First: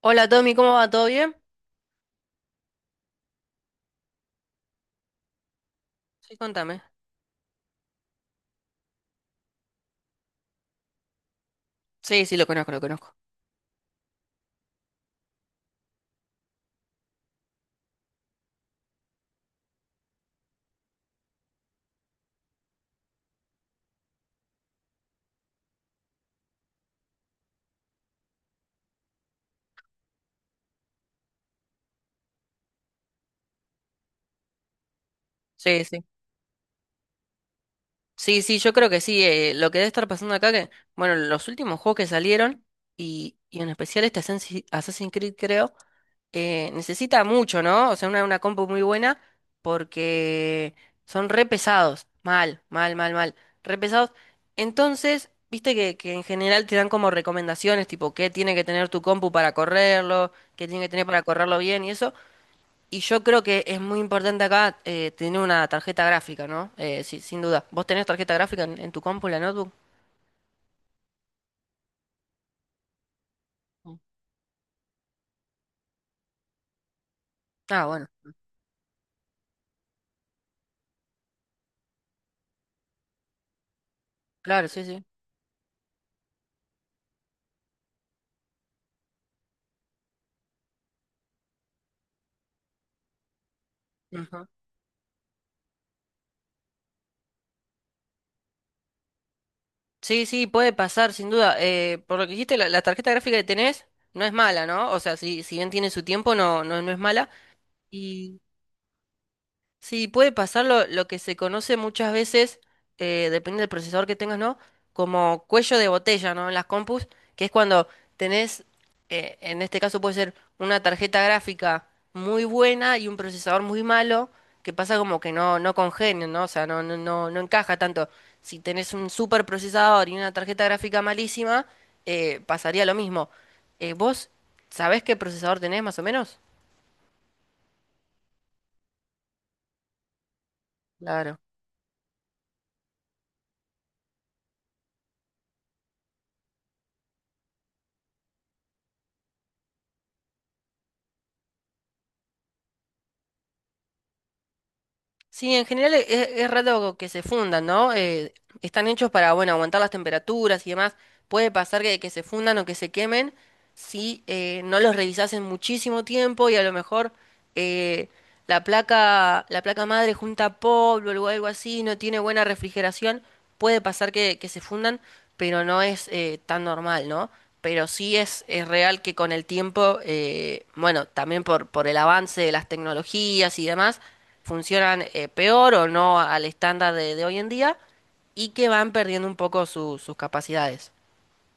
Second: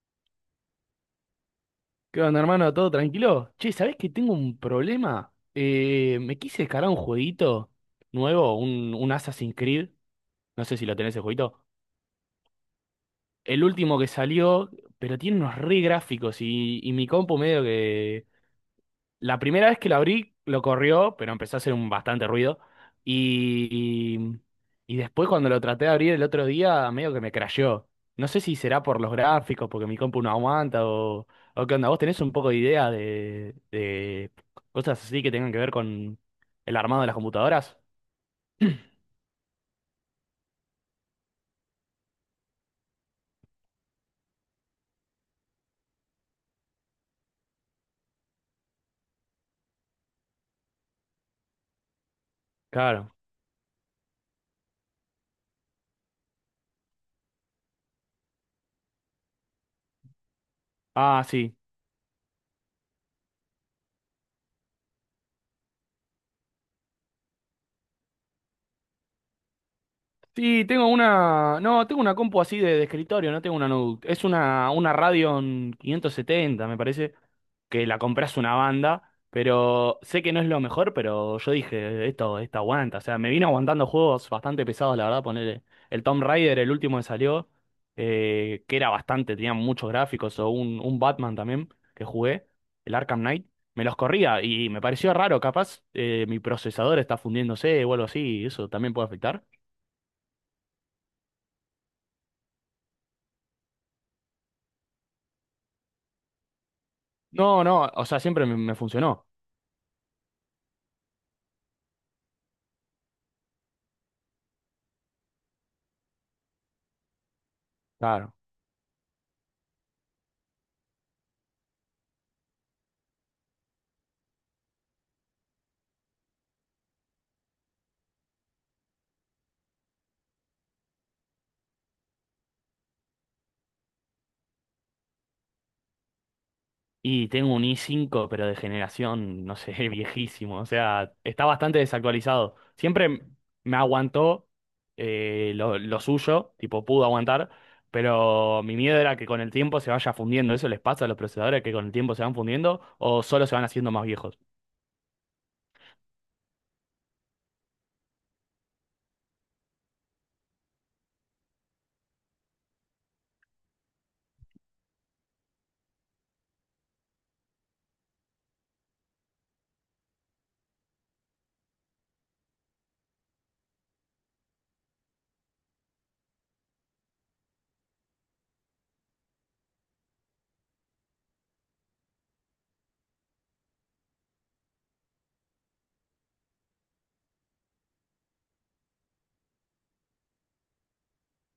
Hola Tommy, ¿cómo va? ¿Todo bien? ¿Qué onda, hermano? ¿Todo tranquilo? Che, ¿sabés que tengo un problema? Sí, Me quise contame. descargar un jueguito nuevo, un Assassin's Creed. No sé si lo tenés el jueguito. Sí, sí, lo conozco, lo conozco. El último que salió, pero tiene unos re gráficos y mi compu medio que, la primera vez que lo abrí, lo corrió, pero empezó a hacer un bastante ruido. Y, y después cuando lo traté de abrir el otro día, medio que me crasheó. No sé si será por los gráficos, porque mi compu no aguanta o qué onda. ¿Vos tenés un poco de idea de cosas así que tengan que ver Sí, sí. con el armado de las computadoras? Sí, sí, yo creo que sí. Lo que debe estar pasando acá, que bueno, los últimos juegos que salieron, y en especial este Assassin's Creed, creo, necesita mucho, ¿no? O sea, una compu muy buena porque son re pesados. Mal, mal, mal, Claro. mal. Re pesados. Entonces, viste que, en general te dan como recomendaciones, tipo, qué tiene que tener tu compu para correrlo, qué tiene que tener para Ah, sí. correrlo bien y eso. Y yo creo que es muy importante acá tener una tarjeta gráfica, ¿no? Sí, sin duda. ¿Vos tenés tarjeta gráfica en, tu compu, en la notebook? Sí, tengo una. No, tengo una compu así de escritorio, no tengo una Mm. notebook. Es una Radeon 570, me parece, Ah, que la bueno, compras una banda, pero sé que no es lo mejor, pero yo dije, esto aguanta. O sea, me vino aguantando juegos bastante claro, sí, pesados, sí. la verdad, poner el Tomb Raider, el último que salió, que era bastante, tenía muchos gráficos, o un Batman también que jugué, el Arkham Knight. Me los corría Ujú. y me pareció raro, capaz mi procesador está fundiéndose o algo así, y eso también puede afectar. Sí, sí, puede pasar, sin duda. Por lo que dijiste, la tarjeta gráfica que tenés no es mala, ¿no? O sea, si bien tiene su tiempo, no, no, no es mala. No, no, o sea, siempre me, me funcionó. Sí, puede pasar lo que se conoce muchas veces, depende del procesador que tengas, ¿no? Como cuello de botella, ¿no? En las compus, que es cuando Claro. tenés, en este caso puede ser una tarjeta gráfica muy buena y un procesador muy malo, que pasa como que no, no congenian, ¿no? O sea, no, no, no, no encaja tanto. Si tenés un super procesador y una tarjeta gráfica malísima, pasaría lo mismo. ¿Vos sabés qué procesador tenés más o menos? Y tengo un i5, pero de generación, no sé, viejísimo. O sea, Claro. está bastante desactualizado. Siempre me aguantó lo suyo, tipo, pudo aguantar, pero mi miedo era que con el tiempo se vaya fundiendo. ¿Eso les pasa a los procesadores que con el tiempo se van fundiendo o solo se van haciendo más viejos? Sí, en general es raro que se fundan, ¿no? Están hechos para, bueno, aguantar las temperaturas y demás. Puede pasar que, se fundan o que se quemen si no los revisás en muchísimo tiempo y a lo mejor eh, la placa, madre junta polvo o algo así, no tiene buena refrigeración. Puede pasar que, se fundan, pero no es tan normal, ¿no? Pero sí es, real que con el tiempo, bueno, también por, el avance de las tecnologías y demás, funcionan peor o no al estándar de hoy en día y que van perdiendo un poco sus capacidades.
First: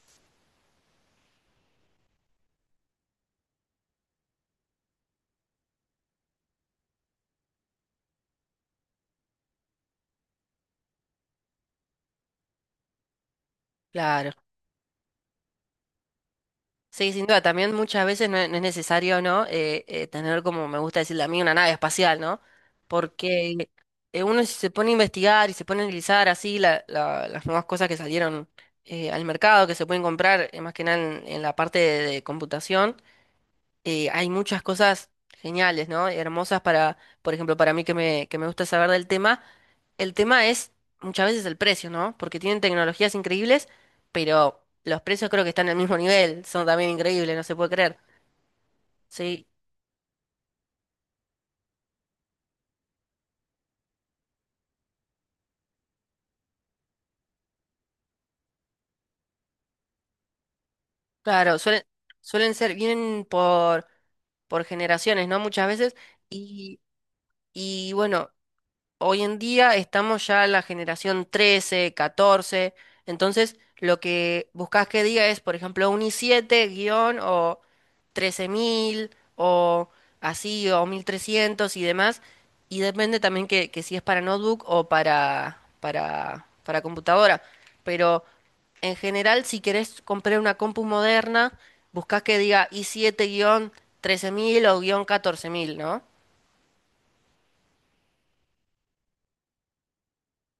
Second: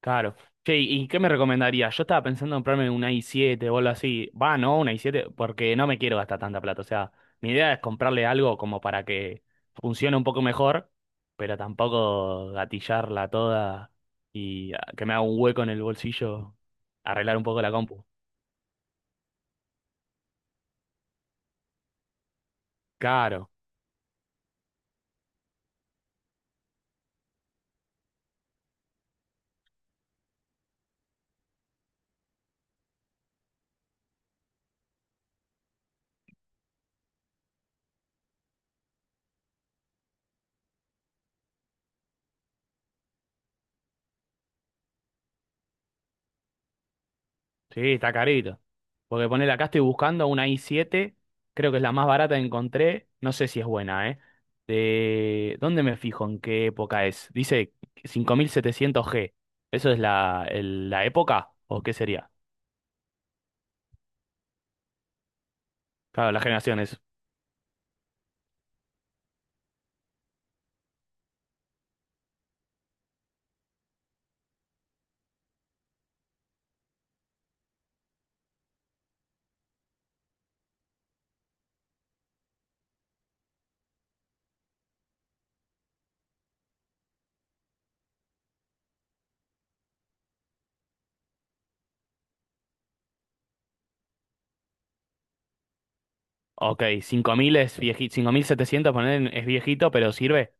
Claro. Che, ¿y qué me recomendarías? Yo estaba pensando en comprarme una i7 o algo así. Va, no, una i7, porque no me quiero gastar tanta plata. O sea, mi idea es comprarle algo como para que funcione un poco mejor, pero tampoco gatillarla toda Claro. y ah, que me haga un hueco en el bolsillo, Sí, sin arreglar duda, un poco la también compu. muchas veces no es, necesario, ¿no? Tener, como me gusta decirle a mí, una nave espacial, ¿no? Claro. Porque uno si se pone a investigar y se pone a analizar así las nuevas cosas que salieron al mercado, que se pueden comprar, más que nada en, la parte de, computación, hay muchas cosas geniales, ¿no? Hermosas para, por ejemplo, para mí que que me gusta saber del tema. El tema es muchas veces el precio, ¿no? Porque tienen tecnologías increíbles, pero los precios creo que están al mismo nivel. Son también increíbles, no se puede Sí, creer. está carito. Porque Sí, ponele acá estoy buscando una i7, creo que es la más barata que encontré, no sé si es buena, ¿eh? De... ¿Dónde me fijo? ¿En qué época es? Dice 5700 g. ¿Eso es la, el- la época? claro, ¿O qué sería? suelen ser, vienen por, generaciones, ¿no? Muchas veces. Claro, las Y, generaciones es... y bueno. Hoy en día estamos ya en la generación 13, 14, entonces lo que buscas que diga es, por ejemplo, un i siete guión o 13000 o así, o 1300 y demás, y depende también que, si es para notebook o para, computadora, pero en general si querés comprar una compu moderna, buscas que diga i siete guión 13000 o guión 14000, ¿no? Ok, 5000 es viejito, 5700 poner es viejito, pero sirve.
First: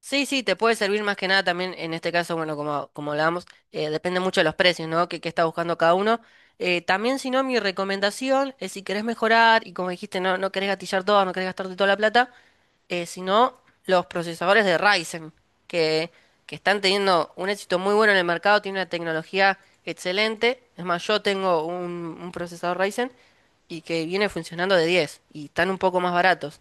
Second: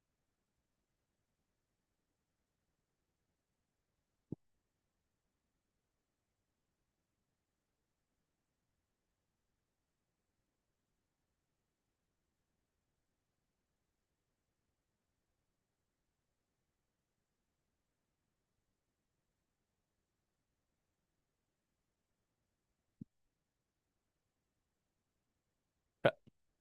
Sí, sí, te puede servir más que nada también en este caso, bueno, como hablábamos, depende mucho de los precios, ¿no? Que está buscando cada uno. También, si no, mi recomendación es si querés mejorar y como dijiste, no, no querés gatillar todo, no querés gastarte toda la plata, si no, los procesadores de Ryzen, que, están teniendo un éxito muy bueno en el mercado, tienen una tecnología excelente. Es más, yo tengo un, procesador Ryzen y que viene funcionando de 10 y están un poco más Ca- baratos.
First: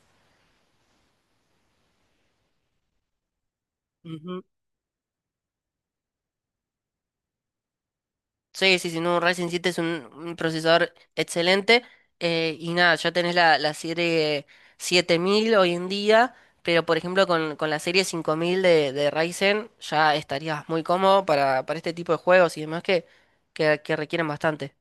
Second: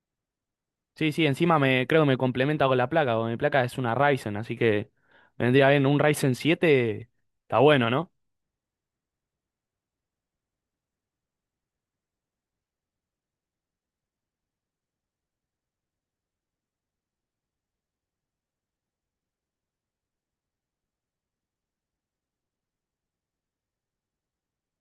Sí, sí, encima me creo que me complementa con la placa, porque mi placa es una Ryzen, así que vendría bien un Ryzen 7, está bueno, ¿no? Sí, sí, sí, no, un Ryzen siete es un, procesador excelente. Y nada, ya tenés la, serie 7000 hoy en día, pero por ejemplo con, la serie cinco mil de, Ryzen ya estarías muy cómodo para, este tipo de juegos y demás que, requieren bastante.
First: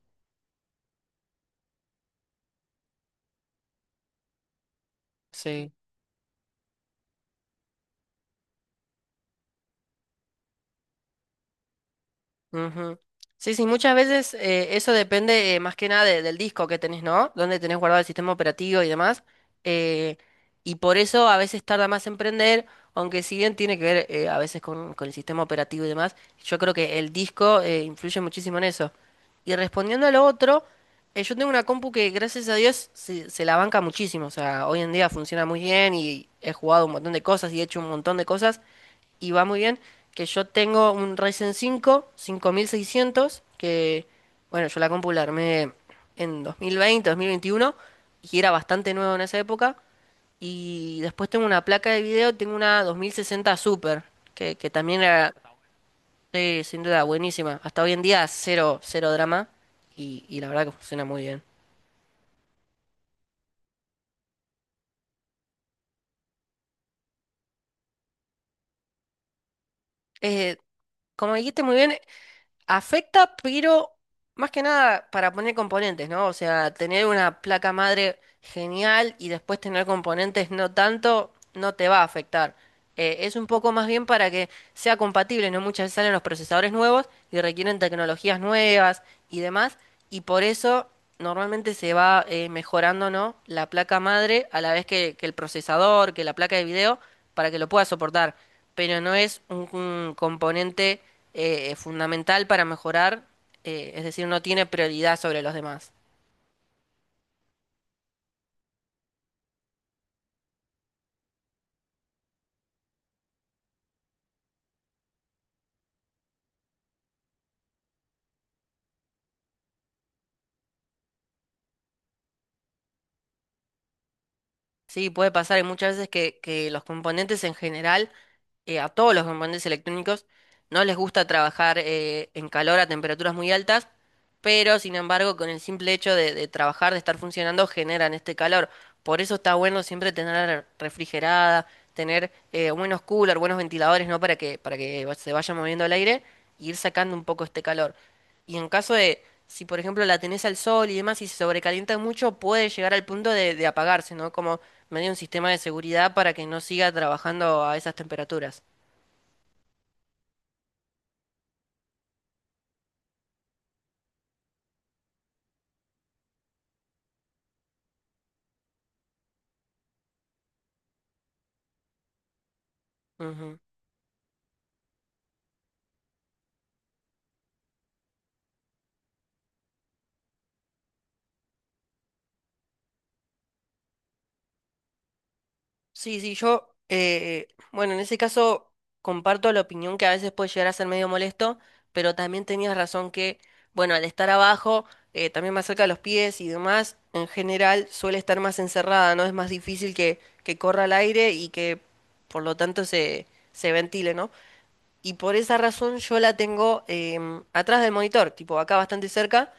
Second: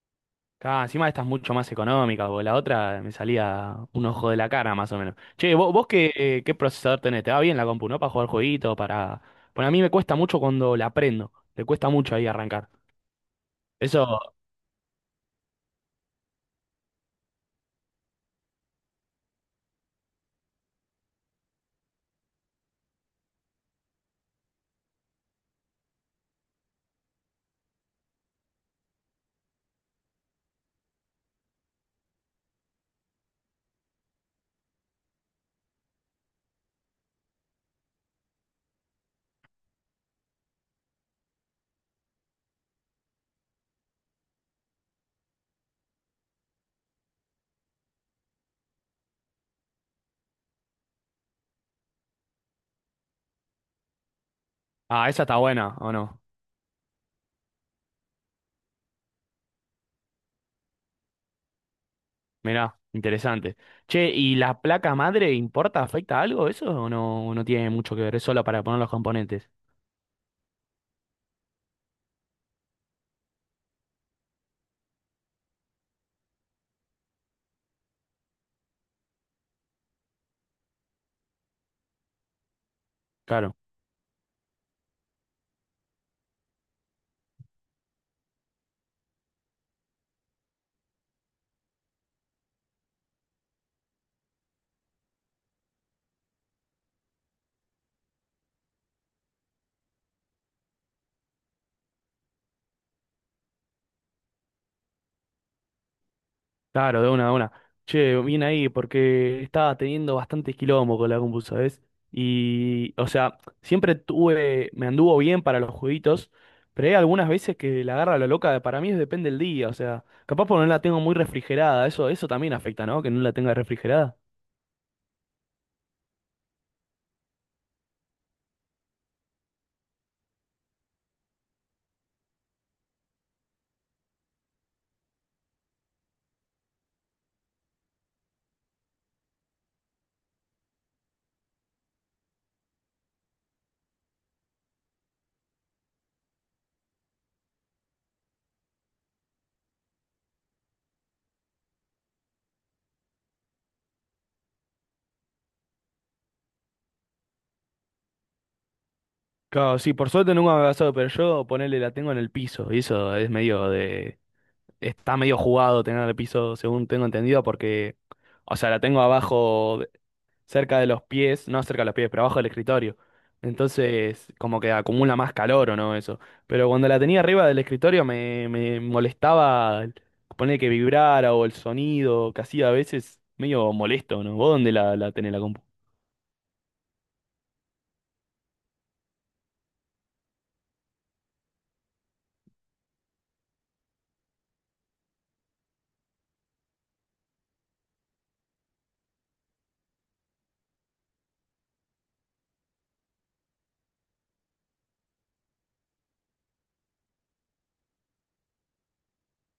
Claro, encima esta es mucho más económica, porque la otra me salía un ojo de la cara más o menos. Che, Sí. vos qué, qué procesador tenés, te va bien la compu, ¿no? Para jugar jueguitos, para... Bueno, a mí me cuesta mucho cuando la prendo, le cuesta mucho ahí arrancar. Ujú. Sí, sí, muchas Eso, veces eso depende más que nada del disco que tenés, ¿no? Donde tenés guardado el sistema operativo y demás. eh, y por eso a veces tarda más en prender, aunque si bien tiene que ver a veces con, el sistema operativo y demás, yo creo que el disco influye muchísimo en eso. Y respondiendo a lo otro, yo tengo una compu que gracias a Dios se, la banca muchísimo. O sea, hoy en día funciona muy bien y he jugado un montón de cosas y he hecho un montón de cosas y va muy bien, que yo tengo un Ryzen cinco cinco mil seiscientos que bueno, yo la compu la armé en 2020 2021 y era bastante nuevo en esa época. Y después tengo una placa de video, tengo una dos mil sesenta Super, que, también ah, esa era, está buena, ¿o no? sí, sin duda, buenísima. Hasta hoy en día, cero, cero drama, y la verdad que funciona muy bien. Mirá, interesante. Che, ¿y la placa madre importa, afecta algo eso o no, no tiene mucho que ver? Es solo para poner los componentes. Eh, como dijiste muy bien, afecta, pero más que nada para poner componentes, ¿no? O sea, tener una placa madre genial y después tener componentes no tanto, no te va a afectar. Es un Claro. poco más bien para que sea compatible, ¿no? Muchas veces salen los procesadores nuevos y requieren tecnologías nuevas y demás, y por eso normalmente se va mejorando, ¿no? La placa madre a la vez que, el procesador, que la placa de video, para que lo pueda soportar, pero no es un, componente fundamental para mejorar, es decir, no tiene prioridad sobre los demás. Claro, de una, de una. Che, bien ahí, porque estaba teniendo bastante quilombo con la compu, ¿sabes? Y, o sea, siempre tuve, me anduvo bien para los jueguitos, pero hay algunas veces que la agarra la loca, para mí es depende del día, o sea, capaz porque no la tengo muy refrigerada, eso también afecta, ¿no? Que no la tenga refrigerada. Sí, puede pasar, y muchas veces que, los componentes en general, a todos los componentes electrónicos, no les gusta trabajar en calor a temperaturas muy altas, pero sin embargo con el simple hecho de, trabajar, de estar funcionando, generan este calor. Por eso está bueno siempre tener refrigerada, tener buenos coolers, buenos ventiladores, ¿no? Para que se vaya moviendo el aire y ir sacando un poco este calor. Y en caso de, si por ejemplo la tenés al sol y demás y se sobrecalienta mucho, puede llegar al punto de, apagarse, ¿no? Como medio un sistema de seguridad para que no siga trabajando a esas temperaturas. Claro, sí, por suerte nunca me ha pasado, pero yo ponerle la tengo en el piso, y eso es medio de, está medio jugado tener el piso, según tengo entendido, porque, o sea, la tengo abajo cerca de los pies, no cerca de los pies, pero abajo del escritorio. Ujú. Entonces, como que acumula más calor o no, eso. Pero cuando la tenía arriba del escritorio me, me molestaba poner que vibrara o el sonido que hacía a veces medio molesto, ¿no? ¿Vos dónde la, la tenés la compu? Sí, sí, yo, bueno, en ese caso comparto la opinión que a veces puede llegar a ser medio molesto, pero también tenías razón que, bueno, al estar abajo, también más cerca de los pies y demás, en general suele estar más encerrada, ¿no? Es más difícil que, corra el aire y que por lo tanto se, ventile, ¿no? Y por esa razón yo la tengo atrás del monitor, tipo acá bastante cerca,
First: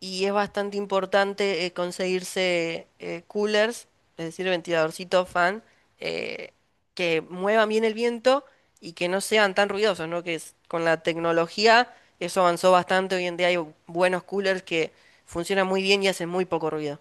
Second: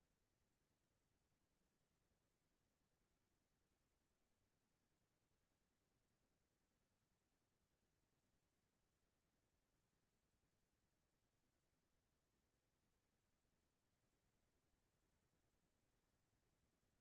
y es bastante importante conseguirse coolers, es decir, ventiladorcitos fan, eh, que muevan bien el viento y que no sean tan ruidosos, ¿no? Con la tecnología eso avanzó bastante, hoy en día hay buenos coolers que funcionan muy bien y hacen muy poco ruido.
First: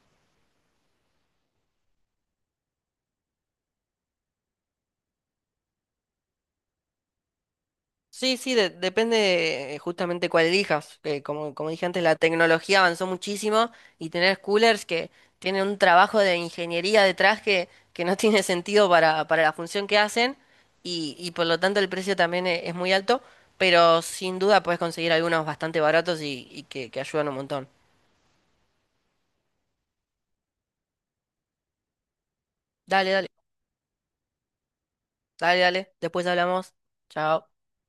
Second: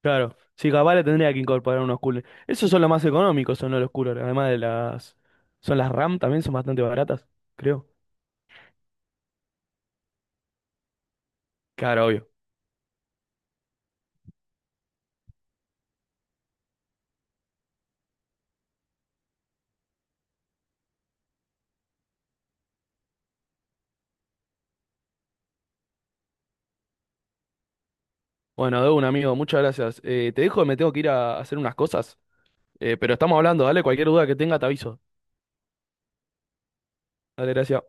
Claro, sí, capaz le tendría que incorporar unos coolers. Esos son los más económicos, son los coolers. Además de las... Son las RAM también, son bastante baratas, creo. Sí, sí, depende justamente cuál elijas. Que como dije antes, Claro, la obvio. tecnología avanzó muchísimo y tener coolers que tienen un trabajo de ingeniería detrás que, no tiene sentido para, la función que hacen y por lo tanto el precio también es muy alto, pero sin duda puedes conseguir algunos bastante baratos y que, ayudan un montón. Bueno, de un amigo, muchas gracias. Te dejo, me tengo que ir a hacer unas cosas. Dale, Pero dale, estamos hablando, dale, cualquier duda que tenga te aviso. dale, dale. Después hablamos. Chao. Dale, gracias.